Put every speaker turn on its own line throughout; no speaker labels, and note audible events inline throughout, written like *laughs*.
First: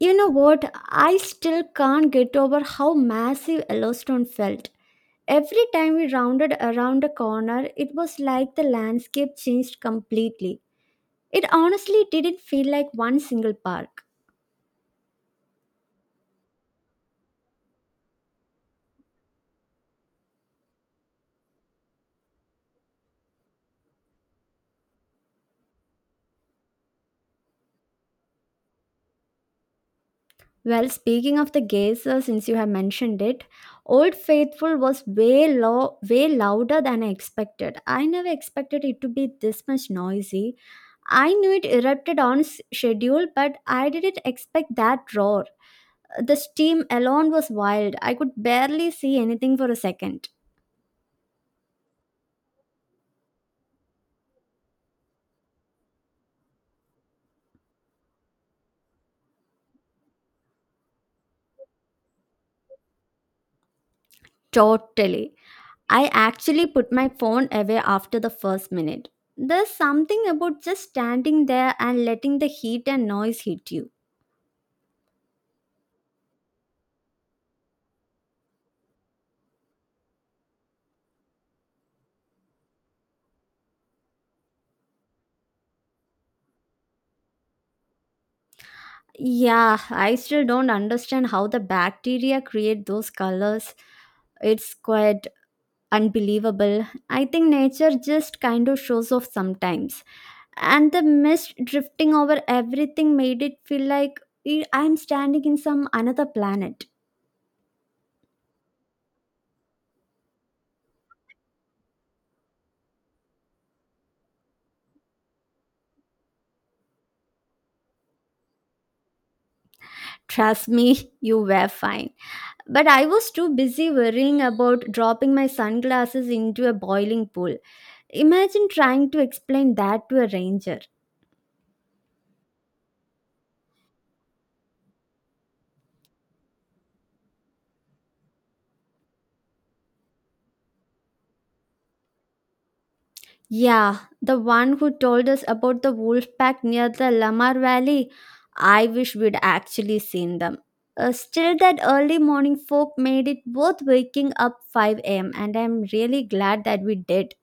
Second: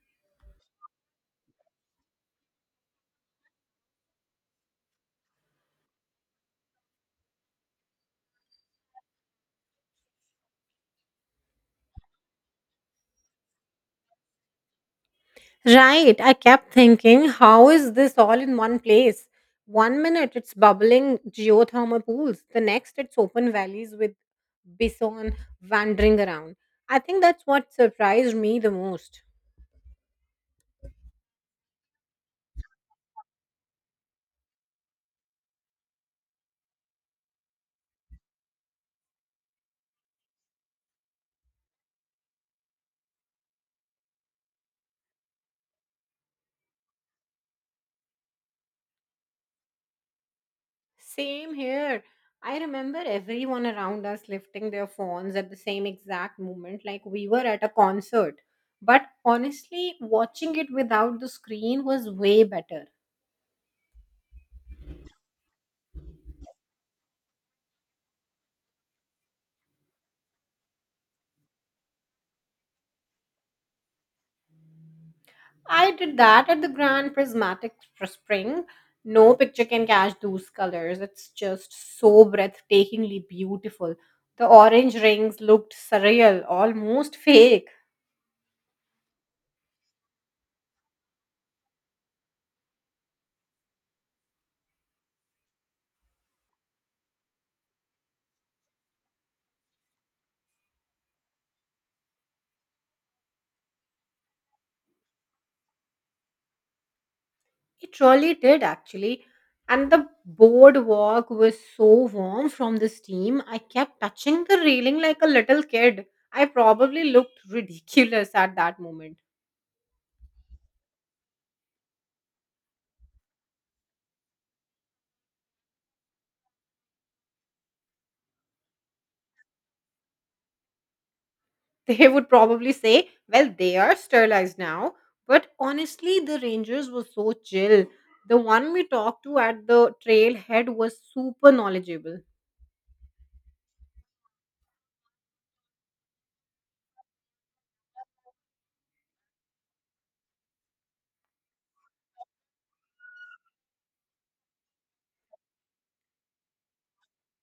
You know what? I still can't get over how massive Yellowstone felt. Every time we rounded around a corner, it was like the landscape changed completely. It honestly didn't feel like one single park.
Right. I kept thinking, how is this all in one place? One minute it's bubbling geothermal pools, the next it's open valleys with bison wandering around. I think that's what surprised me the most.
Well, speaking of the geysers, since you have mentioned it, Old Faithful was way louder than I expected. I never expected it to be this much noisy. I knew it erupted on schedule, but I didn't expect that roar. The steam alone was wild. I could barely see anything for a second.
Same here. I remember everyone around us lifting their phones at the same exact moment, like we were at a concert. But honestly, watching it without the screen was way better.
Totally. I actually put my phone away after the first minute. There's something about just standing there and letting the heat and noise hit you.
I did that at the Grand Prismatic Spring. No picture can catch those colors. It's just so breathtakingly beautiful. The orange rings looked surreal, almost fake.
Yeah, I still don't understand how the bacteria create those colors. It's quite unbelievable. I think nature just kind of shows off sometimes, and the mist drifting over everything made it feel like I'm standing in some another planet.
It really did, actually. And the boardwalk was so warm from the steam, I kept touching the railing like a little kid. I probably looked ridiculous at that moment.
Trust me, *laughs* you were fine, but I was too busy worrying about dropping my sunglasses into a boiling pool. Imagine trying to explain that to a ranger.
*laughs* They would probably say, well, they are sterilized now. But honestly, the rangers were so chill. The one we talked to at the trailhead was super knowledgeable.
Yeah, the one who told us about the wolf pack near the Lamar Valley. I wish we'd actually seen them. Still, that early morning folk made it worth waking up 5 a.m., and I'm really glad that we did.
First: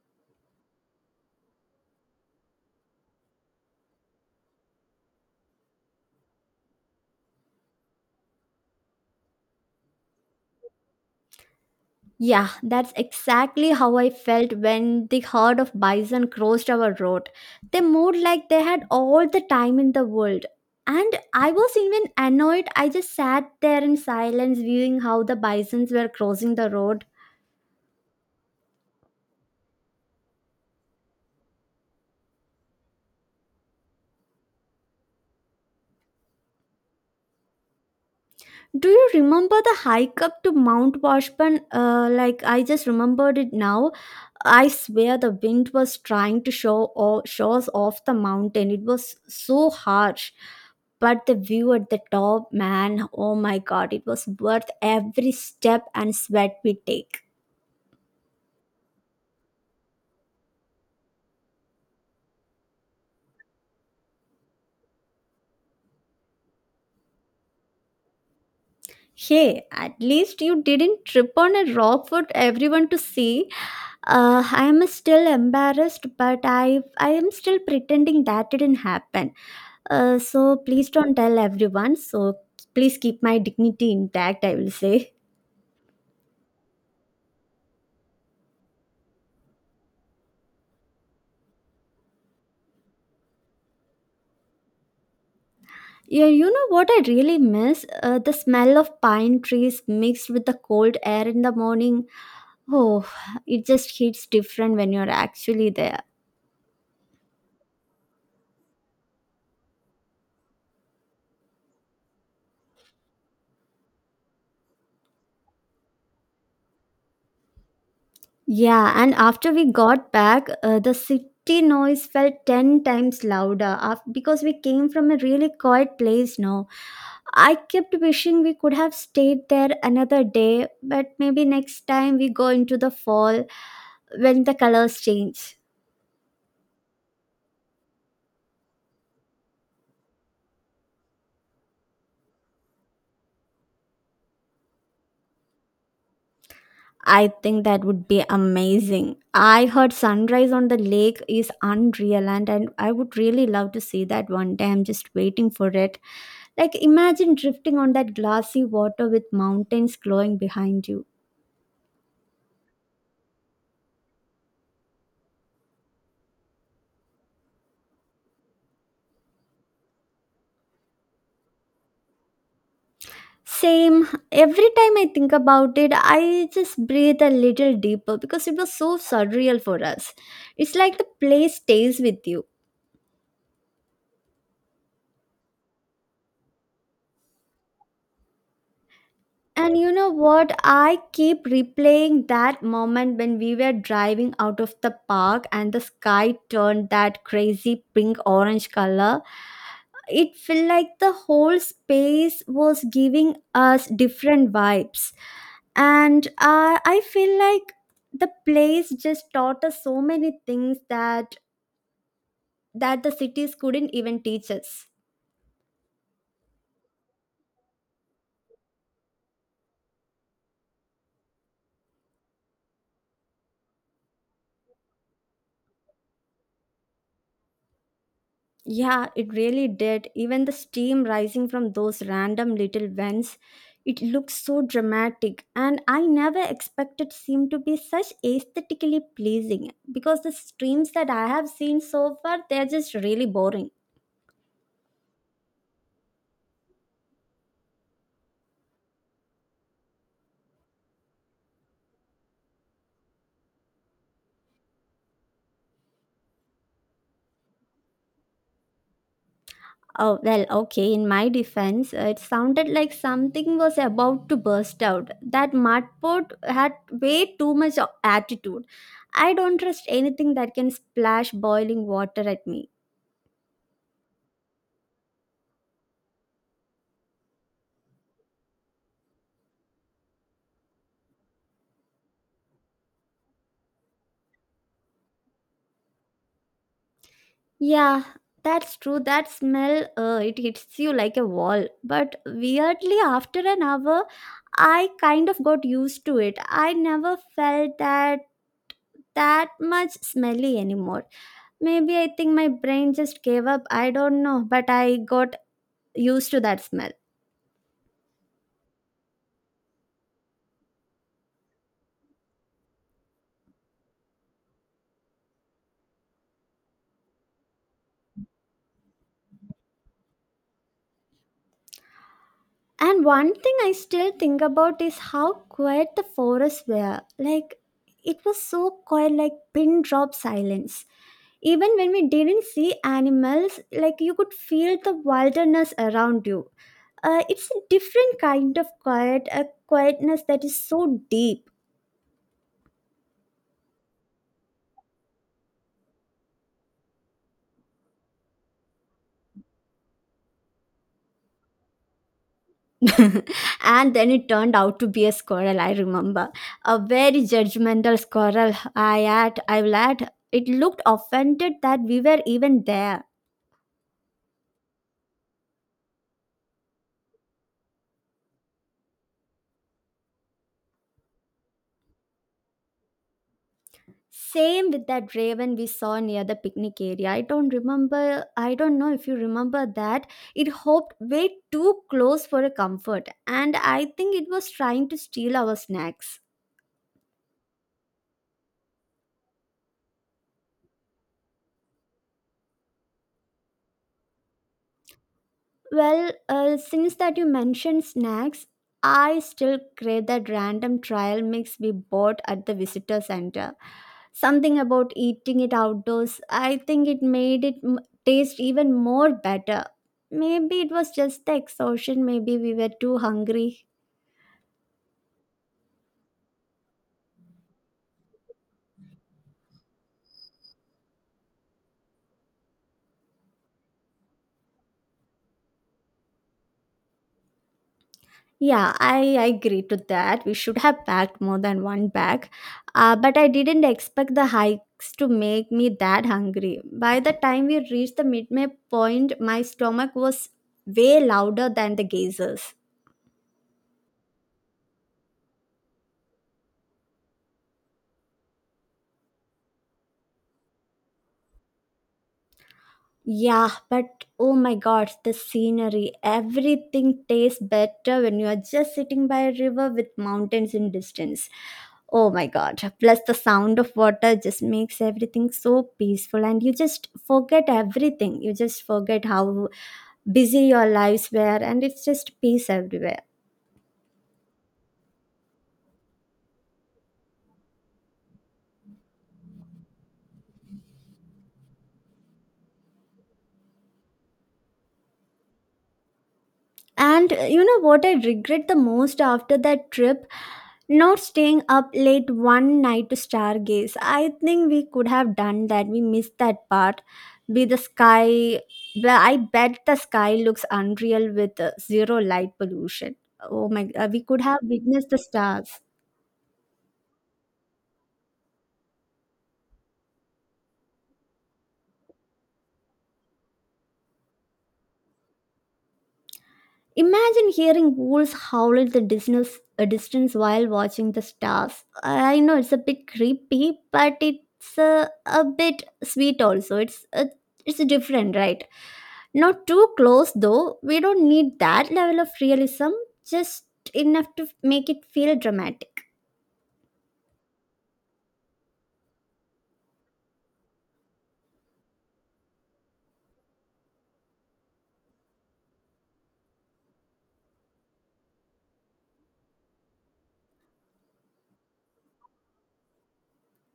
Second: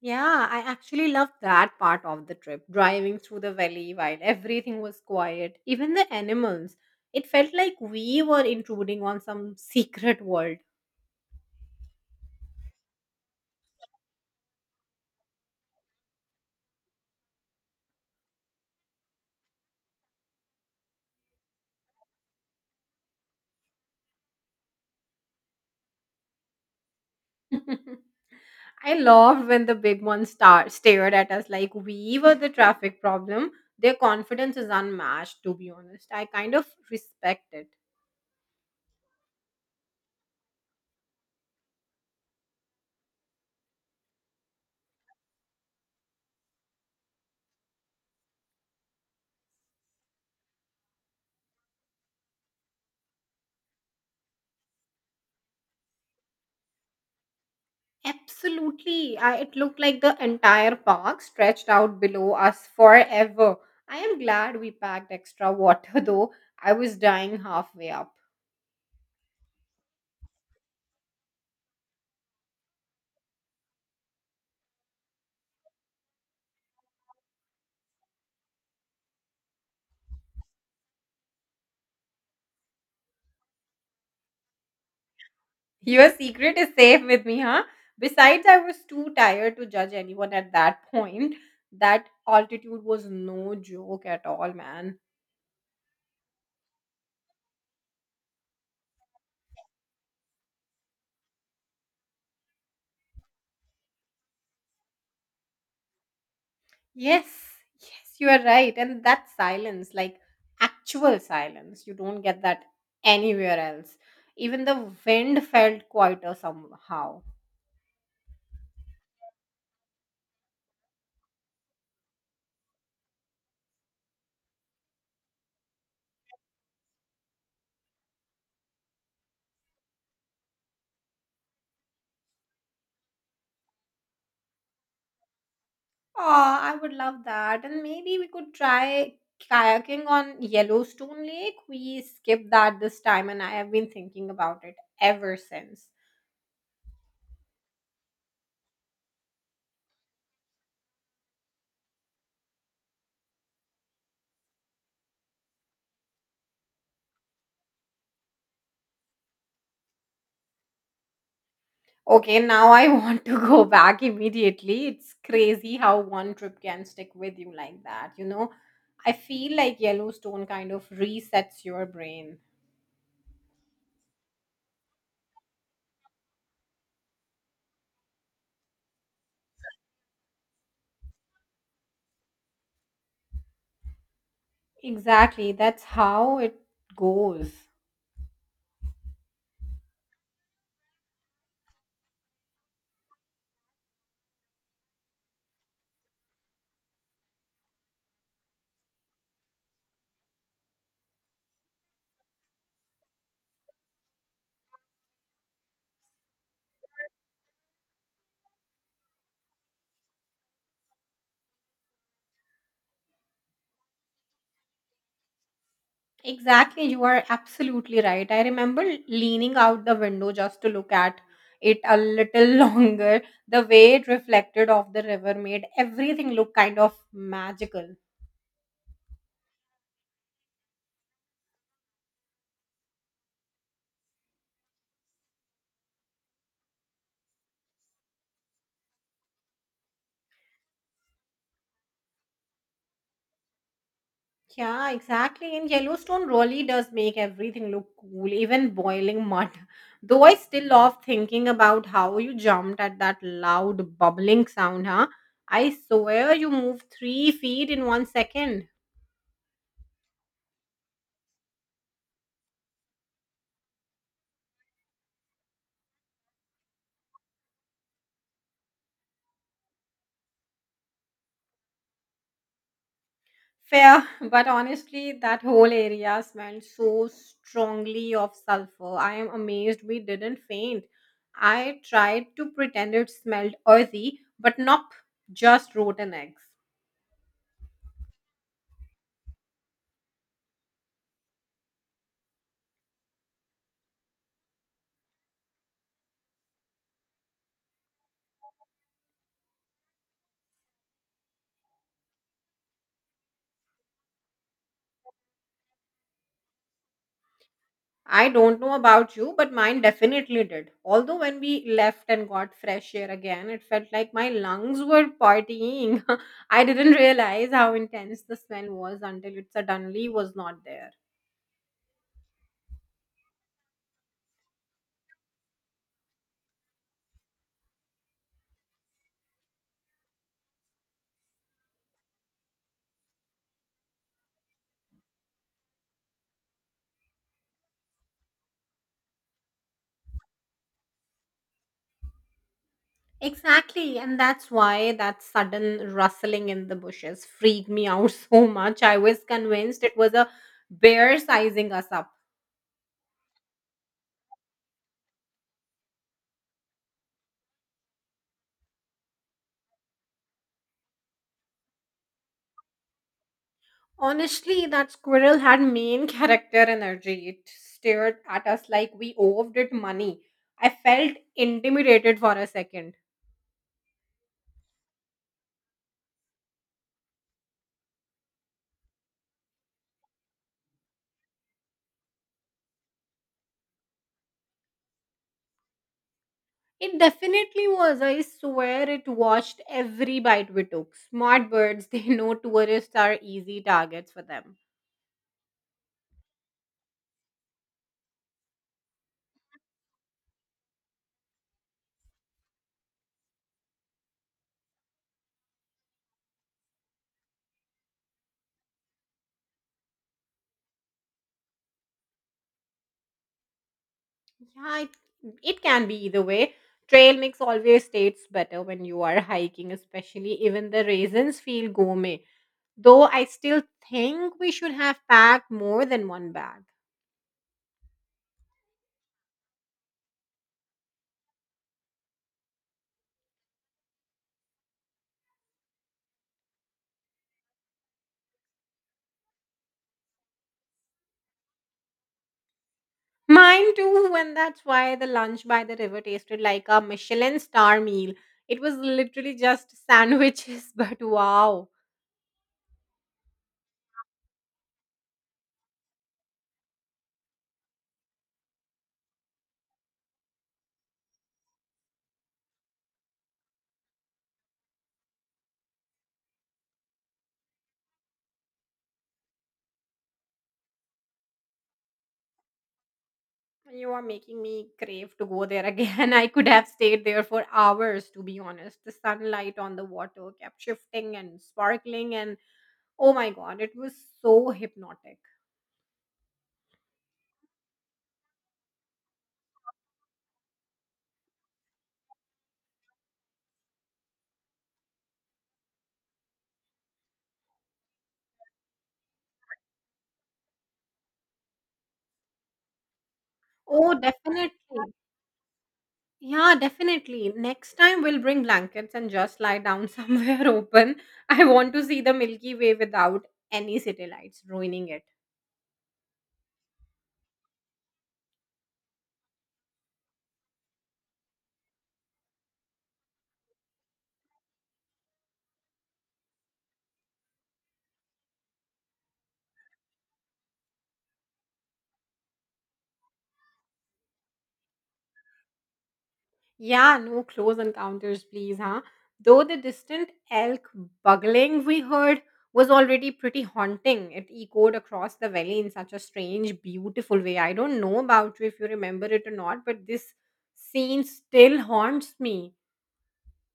Yeah, I actually loved that part of the trip, driving through the valley while everything was quiet, even the animals. It felt like we were intruding on some *laughs* secret world.
Yeah, that's exactly how I felt when the herd of bison crossed our road. They moved like they had all the time in the world. And I was even annoyed. I just sat there in silence, viewing how the bisons were crossing the road.
*laughs* I loved when the big one stared at us like we were the traffic problem. Their confidence is unmatched, to be honest. I kind of respect it.
Do you remember the hike up to Mount Washburn? Like, I just remembered it now. I swear the wind was trying to show or show us off the mountain. It was so harsh, but the view at the top, man, oh my god, it was worth every step and sweat we take.
Absolutely. It looked like the entire park stretched out below us forever. I am glad we packed extra water *laughs* though. I was dying halfway up.
Hey, at least you didn't trip on a rock for everyone to see. I am still embarrassed, but I am still pretending that didn't happen. So please don't tell everyone. So please keep my dignity intact, I will say.
Your secret is safe with me, huh? Besides, I was too tired to judge anyone at that point. That altitude was no joke at all, man.
Yeah, you know what I really miss? The smell of pine trees mixed with the cold air in the morning. Oh, it just hits different when you're actually there.
Yes, yes, you are right. And that silence, like actual silence, you don't get that anywhere else. Even the wind felt quieter somehow.
Yeah, and after we got back, the city noise felt 10 times louder because we came from a really quiet place now. I kept wishing we could have stayed there another day, but maybe next time we go into the fall when the colors change.
Oh, I would love that. And maybe we could try kayaking on Yellowstone Lake. We skipped that this time, and I have been thinking about it ever since.
I think that would be amazing. I heard sunrise on the lake is unreal, and I would really love to see that one day. I'm just waiting for it. Like, imagine drifting on that glassy water with mountains glowing behind you.
Okay, now I *laughs* want to go back immediately. It's crazy how one trip can stick with you like that, you know? I feel like Yellowstone kind of resets your brain.
Same. Every time I think about it, I just breathe a little deeper because it was so surreal for us. It's like the play stays with you.
Exactly, that's how it goes.
And you know what? I keep replaying that moment when we were driving out of the park and the sky turned that crazy pink orange color. It felt like the whole space was giving us different vibes, and I feel like the place just taught us so many things that the cities couldn't even teach us.
Exactly, you are absolutely right. I remember leaning out the window just to look at it a little *laughs* longer. The way it reflected off the river made everything look kind of magical.
Yeah, it really did. Even the steam rising from those random little vents, it looks so dramatic, and I never expected seem to be such aesthetically pleasing because the streams that I have seen so far, they're just really boring.
Yeah, exactly. And Yellowstone really does make everything look cool, even boiling mud. *laughs* Though I still love thinking about how you jumped at that loud bubbling sound, huh? I swear you moved 3 feet in one second.
Oh, well, okay, in my defense, it sounded like something was about to burst out. That mudport had way too much attitude. I don't trust anything that can splash boiling water at me.
Fair, *laughs* but honestly, that whole area smelled so strongly of sulfur. I am amazed we didn't faint. I tried to pretend it smelled earthy, but nope, just rotten eggs.
Yeah, that's true. That smell, it hits you like a wall. But weirdly, after an hour, I kind of got used to it. I never felt that much smelly anymore. Maybe, I think my brain just gave up, I don't know, but I got used to that smell.
I don't know about you, but mine definitely did. Although when we left and got fresh air again, it felt like my lungs were partying. *laughs* I didn't realize how intense the smell was until it suddenly was not there.
And one thing I still think about is how quiet the forests were. Like, it was so quiet, like pin drop silence. Even when we didn't see animals, like, you could feel the wilderness around you. It's a different kind of quiet, a quietness that is so deep.
Exactly, and that's why that sudden rustling in the bushes freaked me out *laughs* so much. I was convinced it was a bear sizing us up.
*laughs* And then it turned out to be a squirrel. I remember a very judgmental squirrel, I will add, it looked offended that we were even there.
Honestly, that squirrel had main character energy. It stared at us like we owed it money. I felt intimidated for a second.
Same with that raven we saw near the picnic area. I don't remember, I don't know if you remember that. It hopped way too close for a comfort, and I think it was trying to steal our snacks.
It definitely was. I swear it watched every bite we took. Smart birds, *laughs* they know tourists are easy targets for them.
Well, since that you mentioned snacks, I still crave that random trial mix we bought at the visitor center. Something about eating it outdoors, I think it made it taste even more better. Maybe it was just the exhaustion, maybe we were too hungry.
Yeah, it can be either way. Trail mix always tastes better when you are hiking, especially even the raisins feel gourmet. Though I still think we should have packed more than one bag.
Yeah, I agree to that. We should have packed more than one bag. But I didn't expect the hikes to make me that hungry. By the time we reached the midway point, my stomach was way louder than the geysers.
Mine too, and that's why the lunch by the river tasted like a Michelin star meal. It was literally just sandwiches, *laughs* but wow.
Yeah, but oh my god, the scenery. Everything tastes better when you are just sitting by a river with mountains in distance. Oh my god. Plus, the sound of water just makes everything so peaceful, and you just forget everything. You just forget how busy your lives were, and it's just peace everywhere.
You are making me crave to go there again. *laughs* I could have stayed there for hours, to be honest. The sunlight on the water kept shifting and sparkling, and oh my god, it was so hypnotic.
And you know what I regret the most after that trip? Not staying up late one night to stargaze. I think we could have done that. We missed that part. Be the sky. But I bet the sky looks unreal with zero light pollution. Oh my!
Oh,
We could have
definitely.
witnessed the stars.
Yeah, definitely. Next time we'll bring blankets and just lie down *laughs* somewhere open. I want to see the Milky Way without any city lights ruining it.
Imagine hearing wolves howl at a distance while watching the stars. I know it's a bit creepy, but it's a bit sweet also. It's different, right? Not too close though. We don't need that level of realism, just enough to make it feel dramatic.
Yeah, no close encounters, please, huh? Though the distant elk bugling we heard was already pretty haunting. It echoed across the valley in such a strange, beautiful way. I don't know about you if you remember it or not, but this scene still haunts me.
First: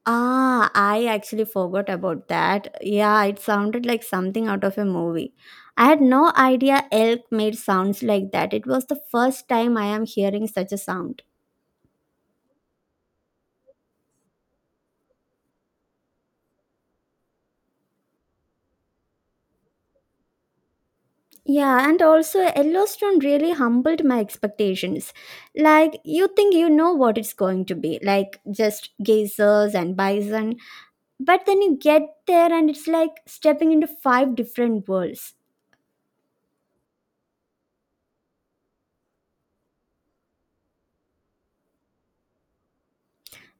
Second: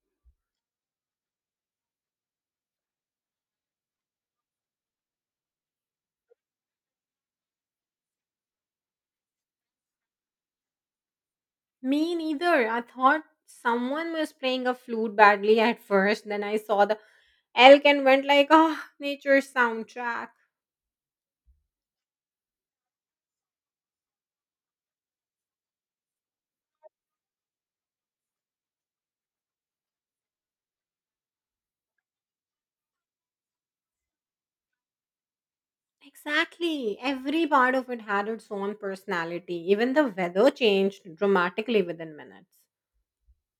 Ah, I actually forgot about that. Yeah, it sounded like something out of a movie. I had no idea elk made sounds like that. It was the first time I am hearing such a sound.
Me neither. I thought someone was playing a flute badly at first, then I saw the elk and went like, oh, nature's soundtrack.
Yeah, and also Yellowstone really humbled my expectations. Like, you think you know what it's going to be, like just geysers and bison, but then you get there and it's like stepping into five different worlds.
Exactly. Every part of it had its own personality. Even the weather changed dramatically within minutes.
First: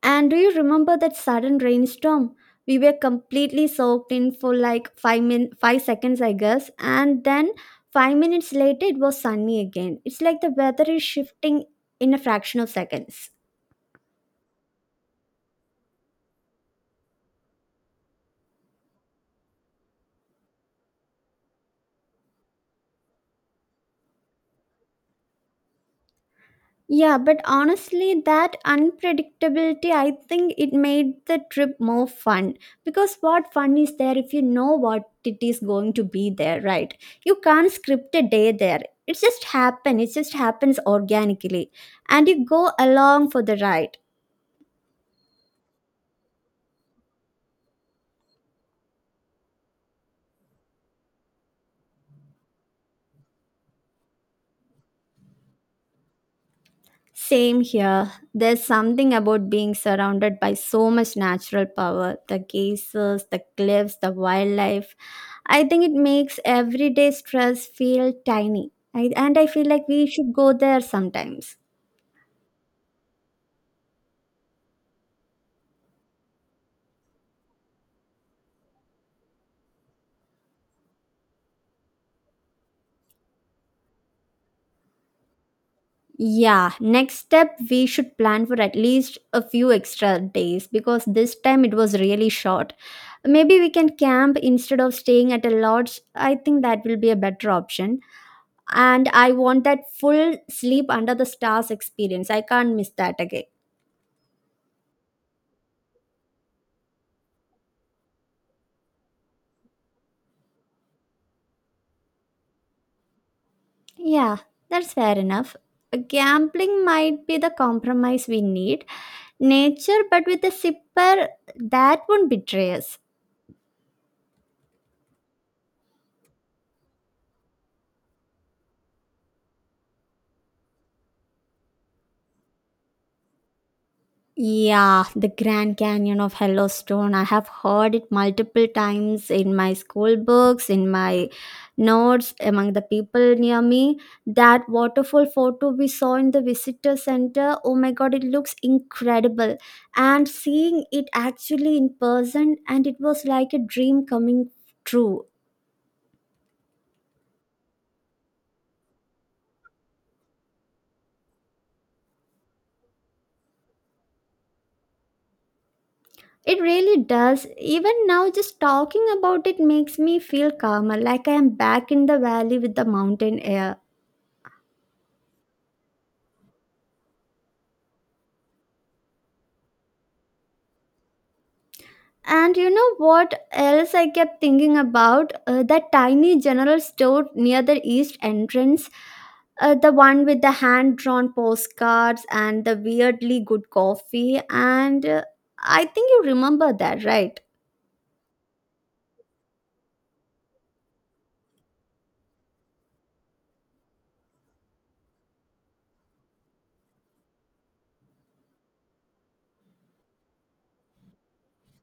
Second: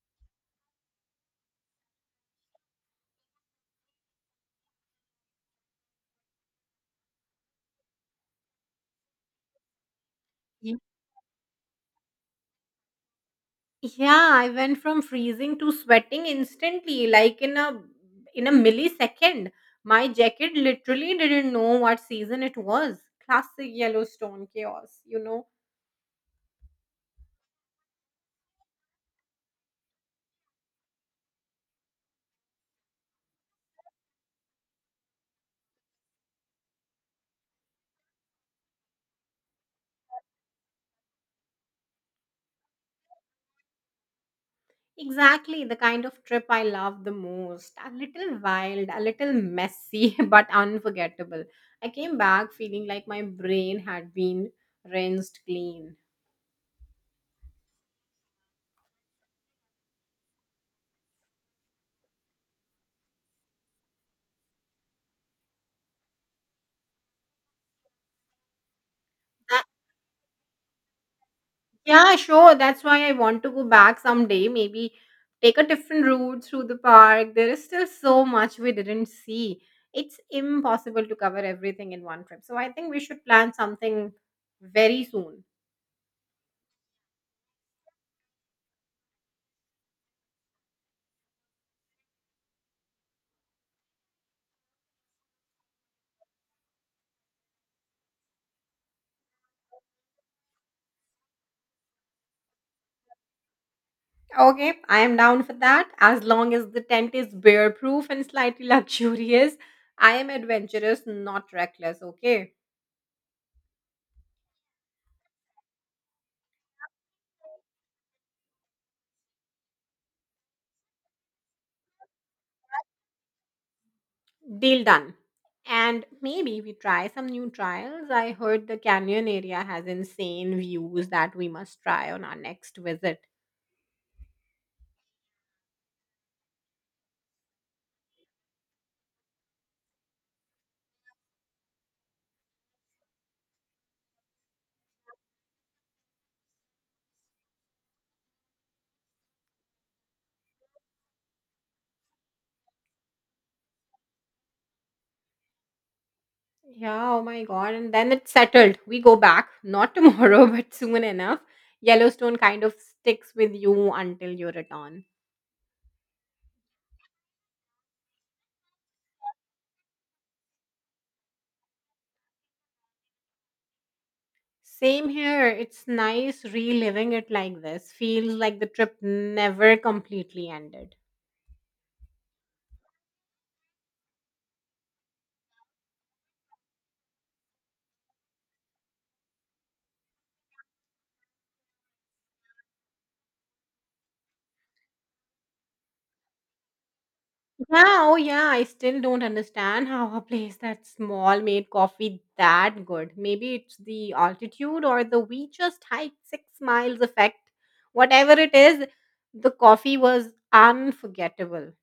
And do you remember that sudden rainstorm? We were completely soaked in for like 5 seconds, I guess, and then 5 minutes later it was sunny again. It's like the
Yeah.
weather is shifting in a fraction of seconds.
Yeah, I went from freezing to sweating instantly, like in a millisecond. My jacket literally didn't know what season it was. Classic Yellowstone chaos, you know.
Yeah, but honestly, that unpredictability, I think it made the trip more fun. Because what fun is there if you know what it is going to be there, right? You can't script a day there. It just happen. It just happens organically. And you go along for the ride.
Exactly the kind of trip I love the most. A little wild, a little messy, *laughs* but unforgettable. I came back feeling like my brain had been rinsed clean.
Same here. There's something about being surrounded by so much natural power, the geysers, the cliffs, the wildlife. I think it makes everyday stress feel tiny. And I
Uh,
feel like we should go there sometimes.
yeah, sure. That's why I want to go back someday. Maybe take a different route through the park. There is still so much we didn't see. It's impossible to cover everything in one trip. So I think we should plan something very soon.
Yeah, next step we should plan for at least a few extra days because this time it was really short. Maybe we can camp instead of staying at a lodge. I think that will be a better option. And I want that full sleep under the stars experience. I can't miss that again.
Okay, I am down for that. As long as the tent is bear proof and slightly *laughs* luxurious, I am adventurous, not reckless. Okay,
Yeah, that's fair enough. Gambling might be the compromise we need. Nature, but with a sipper that won't betray us.
deal done. And maybe we try some new trials. I heard the canyon area has insane views that we must try on our next visit.
Yeah, the Grand Canyon of Yellowstone. I have heard it multiple times in my school books, in my notes, among the people near me. That waterfall photo we saw in the visitor center, oh my god, it looks incredible. And seeing it actually in person, and it was like a dream coming true.
Yeah, oh my god. And then it's settled. We go back, not tomorrow, *laughs* but soon enough. Yellowstone kind of sticks with you until you return.
It really does. Even now, just talking about it makes me feel calmer, like I am back in the valley with the mountain air.
Same here. It's nice reliving it like this. Feels like the trip never completely ended.
And you know what else I kept thinking about? That tiny general store near the east entrance, the one with the hand drawn postcards and the weirdly good coffee. And I think you remember that, right?
Yeah, oh yeah, I still don't understand how a place that small made coffee that good. Maybe it's the altitude or the we just hiked 6 miles effect. Whatever it is, the coffee was unforgettable.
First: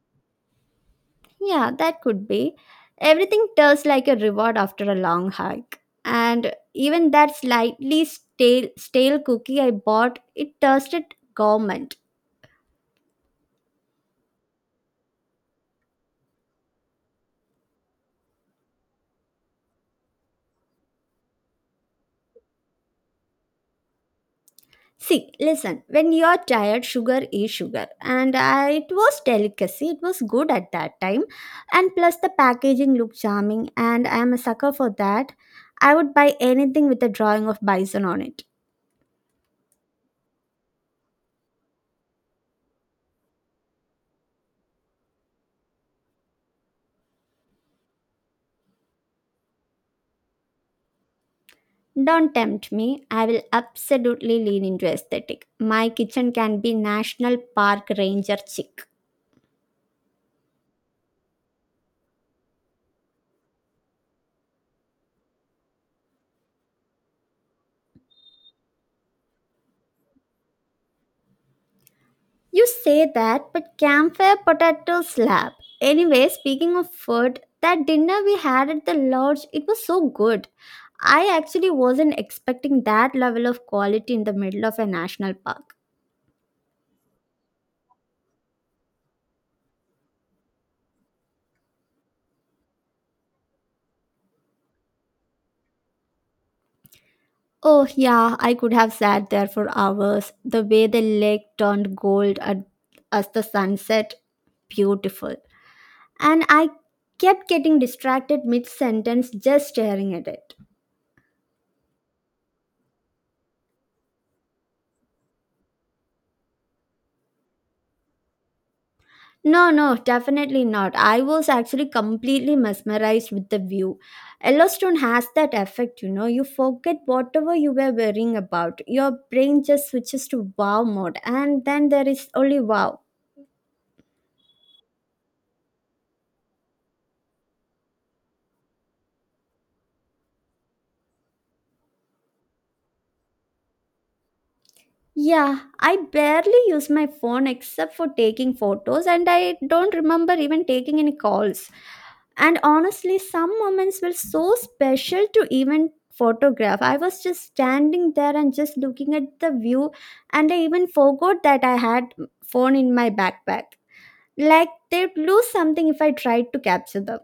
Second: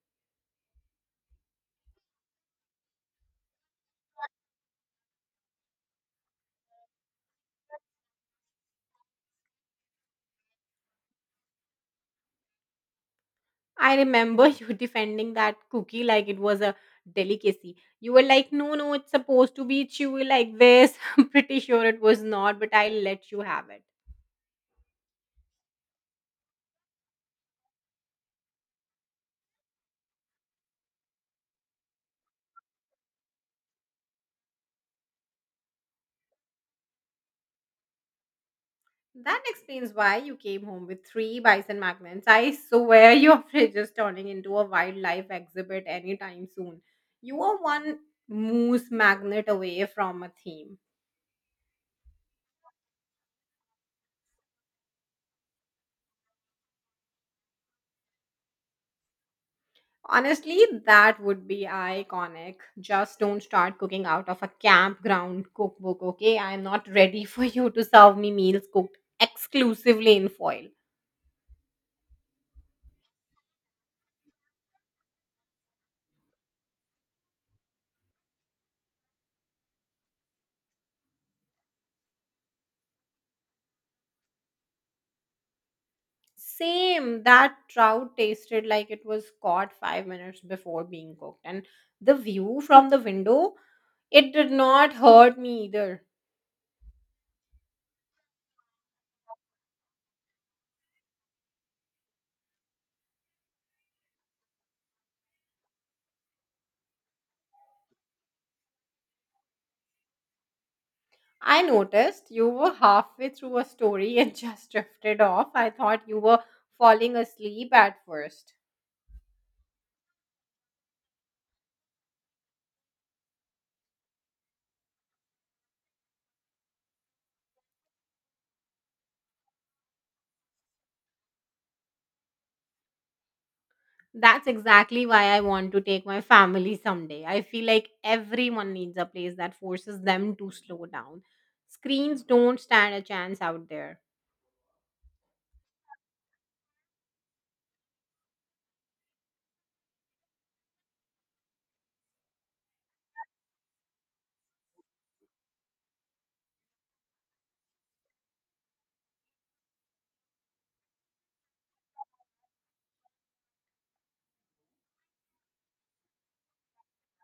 Yeah, that could be. Everything tells like a reward after a long hike. And even that slightly stale cookie I bought, it tasted government.
I remember *laughs* you defending that cookie like it was a delicacy. You were like, no, no, it's supposed to be chewy like this. *laughs* I'm pretty sure it was not, but I'll let you have it.
See, listen, when you're tired, sugar is sugar. It was delicacy, it was good at that time. And plus, the packaging looked charming, and I am a sucker for that. I would buy anything with a drawing of bison on it.
That explains why you came home with 3 bison magnets. I swear *laughs* your fridge is turning into a wildlife exhibit anytime soon. You are one moose magnet away from a theme.
Don't tempt me. I will absolutely lean into aesthetic. My kitchen can be National Park Ranger chic.
Honestly, that would be iconic. Just don't start cooking out of a campground cookbook, okay? I'm not ready for you to serve me meals cooked exclusively in foil.
You say that, but campfire potato slab. Anyway, speaking of food, that dinner we had at the lodge, it was so good. I actually wasn't expecting that level of quality in the middle of a national park.
Same. That trout tasted like it was caught 5 minutes before being cooked. And the view from the window, it did not hurt me either.
Oh, yeah, I could have sat there for hours. The way the lake turned gold at, as the sunset beautiful. And I kept getting distracted mid sentence just staring at it.
I noticed you were halfway through a story and *laughs* just drifted off. I thought you were falling asleep at first.
No, no, definitely not. I was actually completely mesmerized with the view. Yellowstone has that effect, you know. You forget whatever you were worrying about. Your brain just switches to wow mode, and then there is only wow.
That's exactly why I want to take my family someday. I feel like everyone needs a place that forces them to slow down. Screens don't stand a chance out there.
Yeah, I barely use my phone except for taking photos, and I don't remember even taking any calls. And honestly, some moments were so special to even photograph. I was just standing there and just looking at the view, and I even forgot that I had phone in my backpack. Like they'd lose something if I tried to capture them.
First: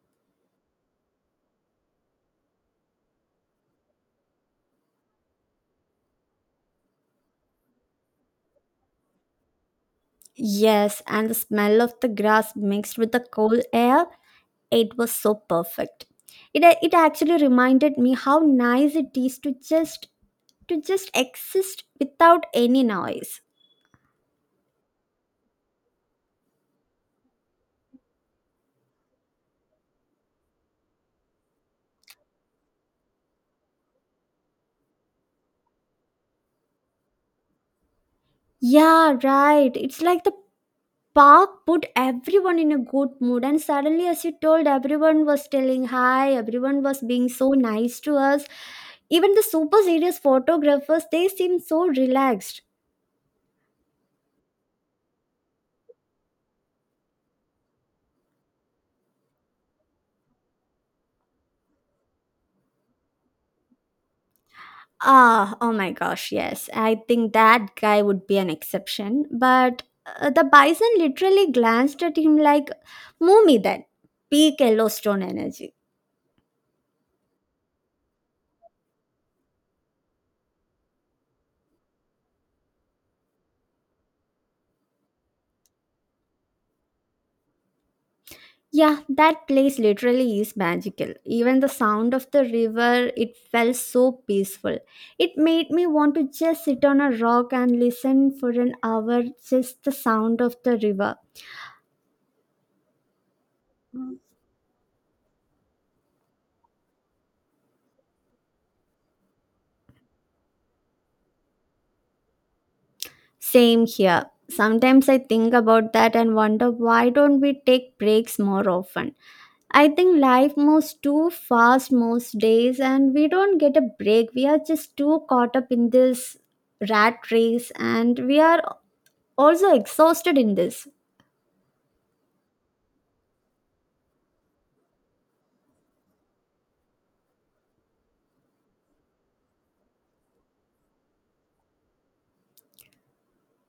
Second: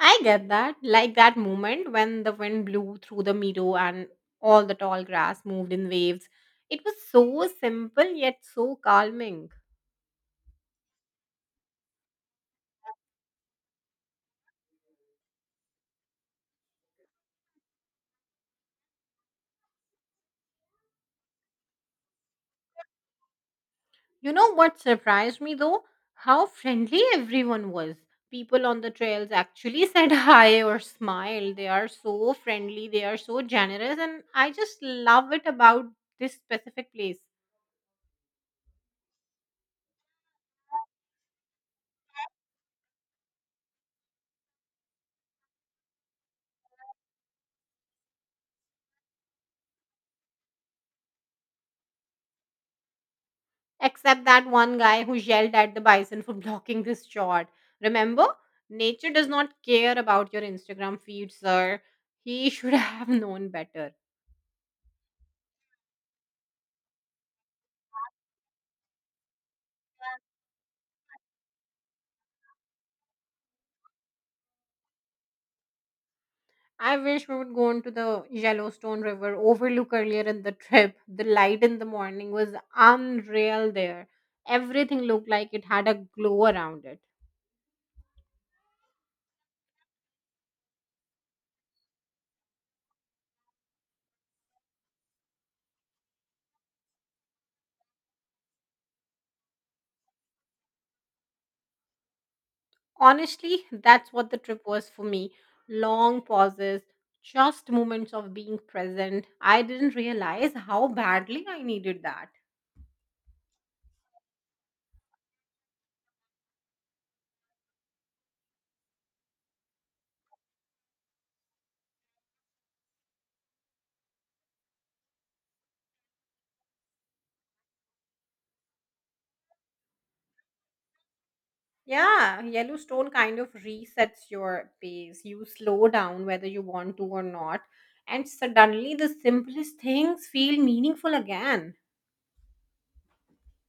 I get that. Like that moment when the wind blew through the meadow and all the tall grass moved in waves. It was so simple yet so calming.
Yes, and the smell of the grass mixed with the cold air, it was so perfect. It actually reminded me how nice it is to just exist without any noise.
You know what surprised me though? How friendly everyone was. People on the trails actually *laughs* said hi or smiled. They are so friendly, they are so generous, and I just love it about this specific place.
Yeah, right. It's like the park put everyone in a good mood, and suddenly, as you told, everyone was telling hi, everyone was being so nice to us. Even the super serious photographers, they seemed so relaxed.
Except that one guy who yelled at the bison for *laughs* blocking this shot. Remember, nature does not care about your Instagram feed, sir. He *laughs* should have known better.
Ah, oh my gosh, yes. I think that guy would be an exception. But the bison literally glanced at him like, move me then. Peak Yellowstone energy.
I wish we would go into the Yellowstone River overlook earlier in the *laughs* trip. The light in the morning was unreal there. Everything looked like it had a glow around it.
Yeah, that place literally is magical. Even the sound of the river, it felt so peaceful. It made me want to just sit on a rock and listen for an hour, just the sound of the river.
Honestly, that's what the trip was for me. Long pauses, just moments of being present. I didn't realize how badly I needed that.
Same here. Sometimes I think about that and wonder, why don't we take breaks more often? I think life moves too fast most days, and we don't get a break. We are just too caught up in this rat race, and we are also exhausted in this.
Yeah, Yellowstone kind of resets your pace. You slow down whether you want to or not, and suddenly the simplest things feel meaningful again.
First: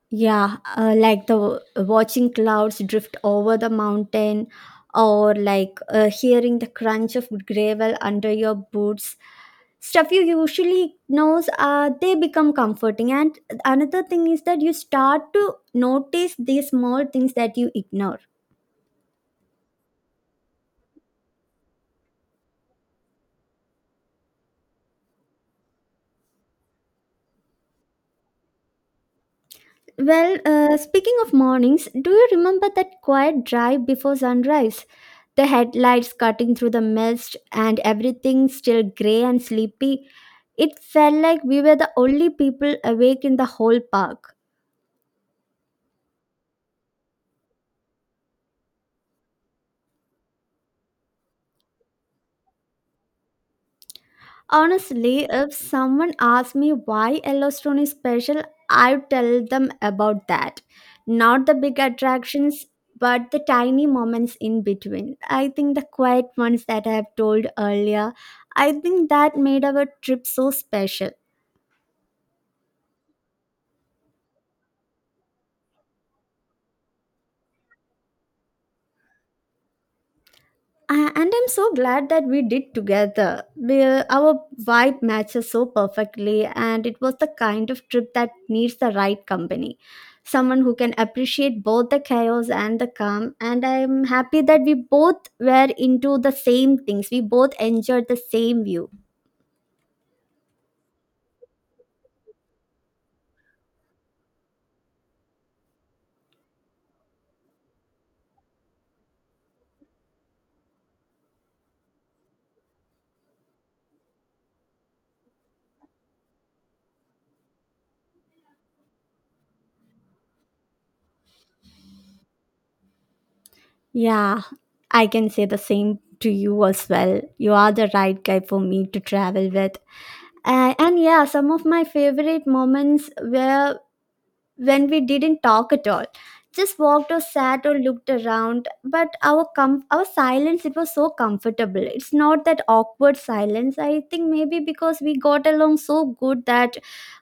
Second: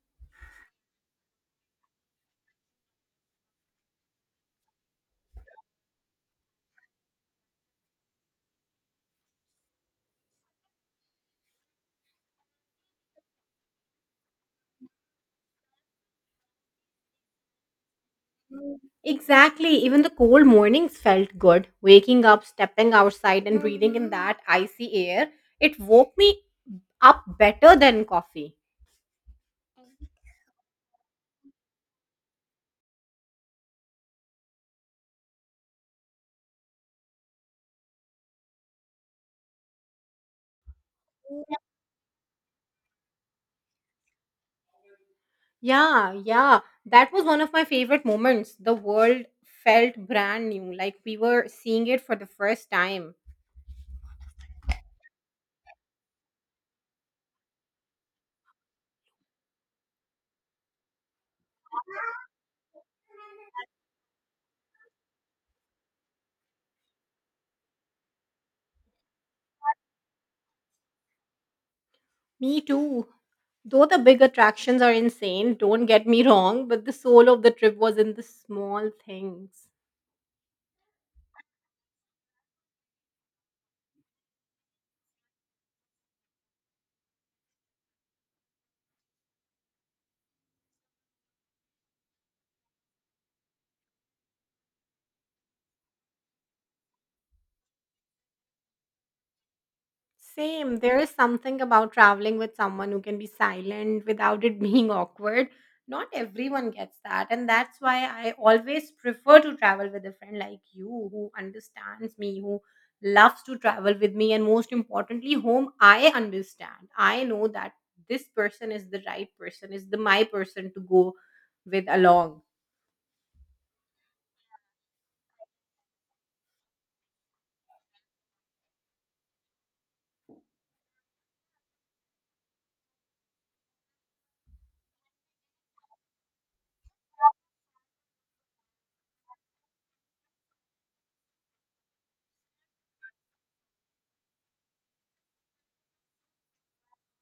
Yeah, like the watching clouds drift over the mountain, or like hearing the crunch of gravel under your boots. Stuff you usually knows, they become comforting. And another thing is that you start to notice these small things that you ignore.
Exactly, even the cold mornings felt good. Waking up, stepping outside, and breathing in that icy air, it woke me up better than coffee.
Well, speaking of mornings, do you remember that quiet drive before sunrise? The headlights cutting through the mist and everything still grey and sleepy. It felt like we were the only people awake in the whole park.
Yeah, yeah. That was one of my favorite moments. The world felt brand new, like we were seeing it for the first time.
Honestly, if someone asked me why Yellowstone is special, I'd tell them about that. Not the big attractions, but the tiny moments in between. I think the quiet ones that I have told earlier, I think that made our trip so special.
Me too. Though the big attractions are insane, don't get me wrong, but the soul of the trip was in the small things.
And I'm so glad that we did together, we, our vibe matches so perfectly, and it was the kind of trip that needs the right company, someone who can appreciate both the chaos and the calm, and I'm happy that we both were into the same things, we both enjoyed the same view.
Same. There is something about traveling with someone who can be silent without it *laughs* being awkward. Not everyone gets that. And that's why I always prefer to travel with a friend like you who understands me, who loves to travel with me, and most importantly, whom I understand. I know that this person is the right person, is the my person to go with along.
Yeah, I can say the same to you as well. You are the right guy for me to travel with. And yeah, some of my favorite moments were when we didn't talk at all, just walked or sat or looked around. But our silence, it was so comfortable. It's not that awkward silence. I think maybe because we got along so good that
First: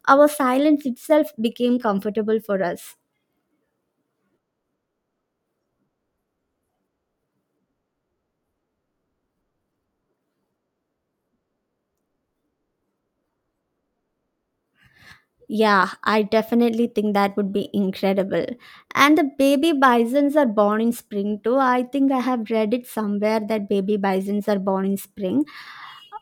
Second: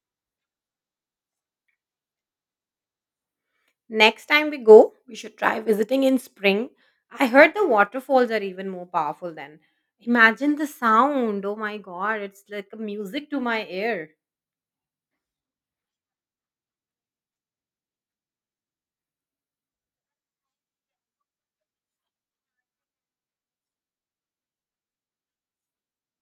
our silence itself became comfortable for us.
Next time we go, we should try visiting in spring. I heard the waterfalls are even more powerful then. Imagine the sound. Oh my god, it's like a music to my ear.
Yeah, I definitely think that would be incredible. And the baby bisons are born in spring too. I think I have read it somewhere that baby bisons are born in spring.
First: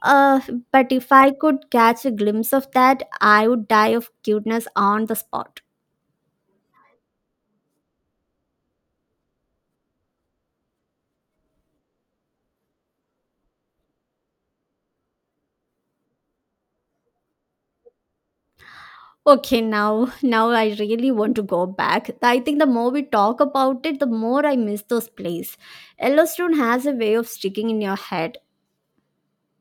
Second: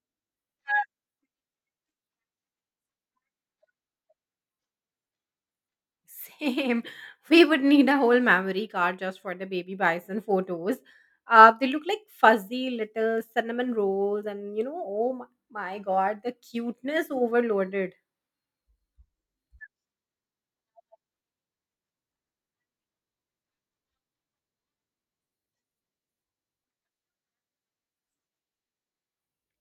Uh, but if I could catch a glimpse of that, I would die of cuteness on the spot.
*laughs* Same. We would need a whole memory card just for the baby bison photos. They look like fuzzy little cinnamon rolls, and you know, oh my, my god, the cuteness overloaded.
Okay, now I really want to go back. I think the more we talk about it, the more I miss those plays. Yellowstone has a way of sticking in your head.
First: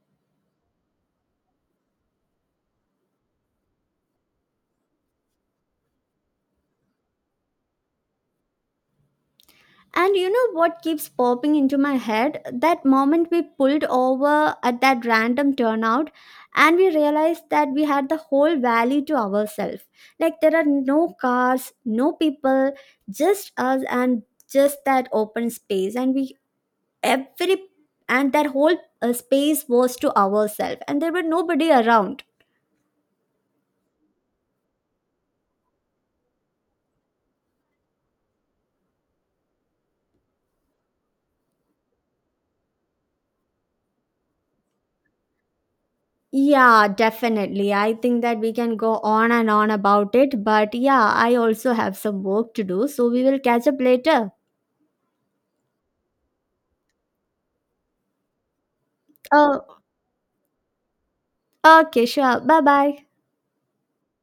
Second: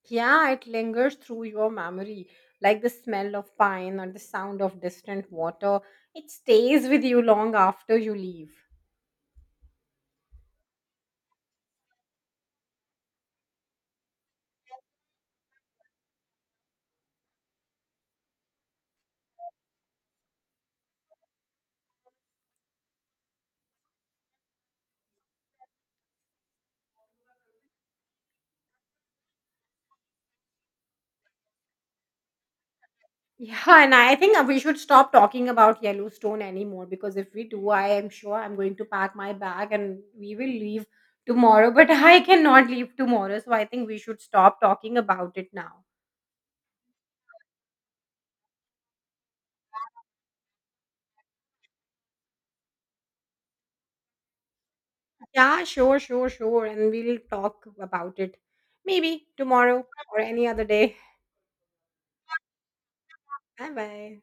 Yeah, it lingers through your memory, like the smell of pine or the sound of distant water. It stays with you long after you leave. *laughs*
And you know what keeps popping into my head? That moment we pulled over at that random turnout and we realized that we had the whole valley to ourselves. Like there are no cars, no people, just us and just that open space. And we, every, and that whole space was to ourselves. And there were nobody around.
Yeah, and I think we should stop talking about Yellowstone anymore because if we do, I am sure I'm going to pack my bag and we will leave tomorrow. *laughs* But I cannot leave tomorrow, so I think we should stop talking about it now.
Yeah, definitely. I think that we can go on and on about it. But yeah, I also have some work to do. So we will catch up later.
Yeah, sure, sure, sure. And we'll talk about it maybe
Oh,
tomorrow or any other day.
okay, sure. Bye bye.
Bye bye.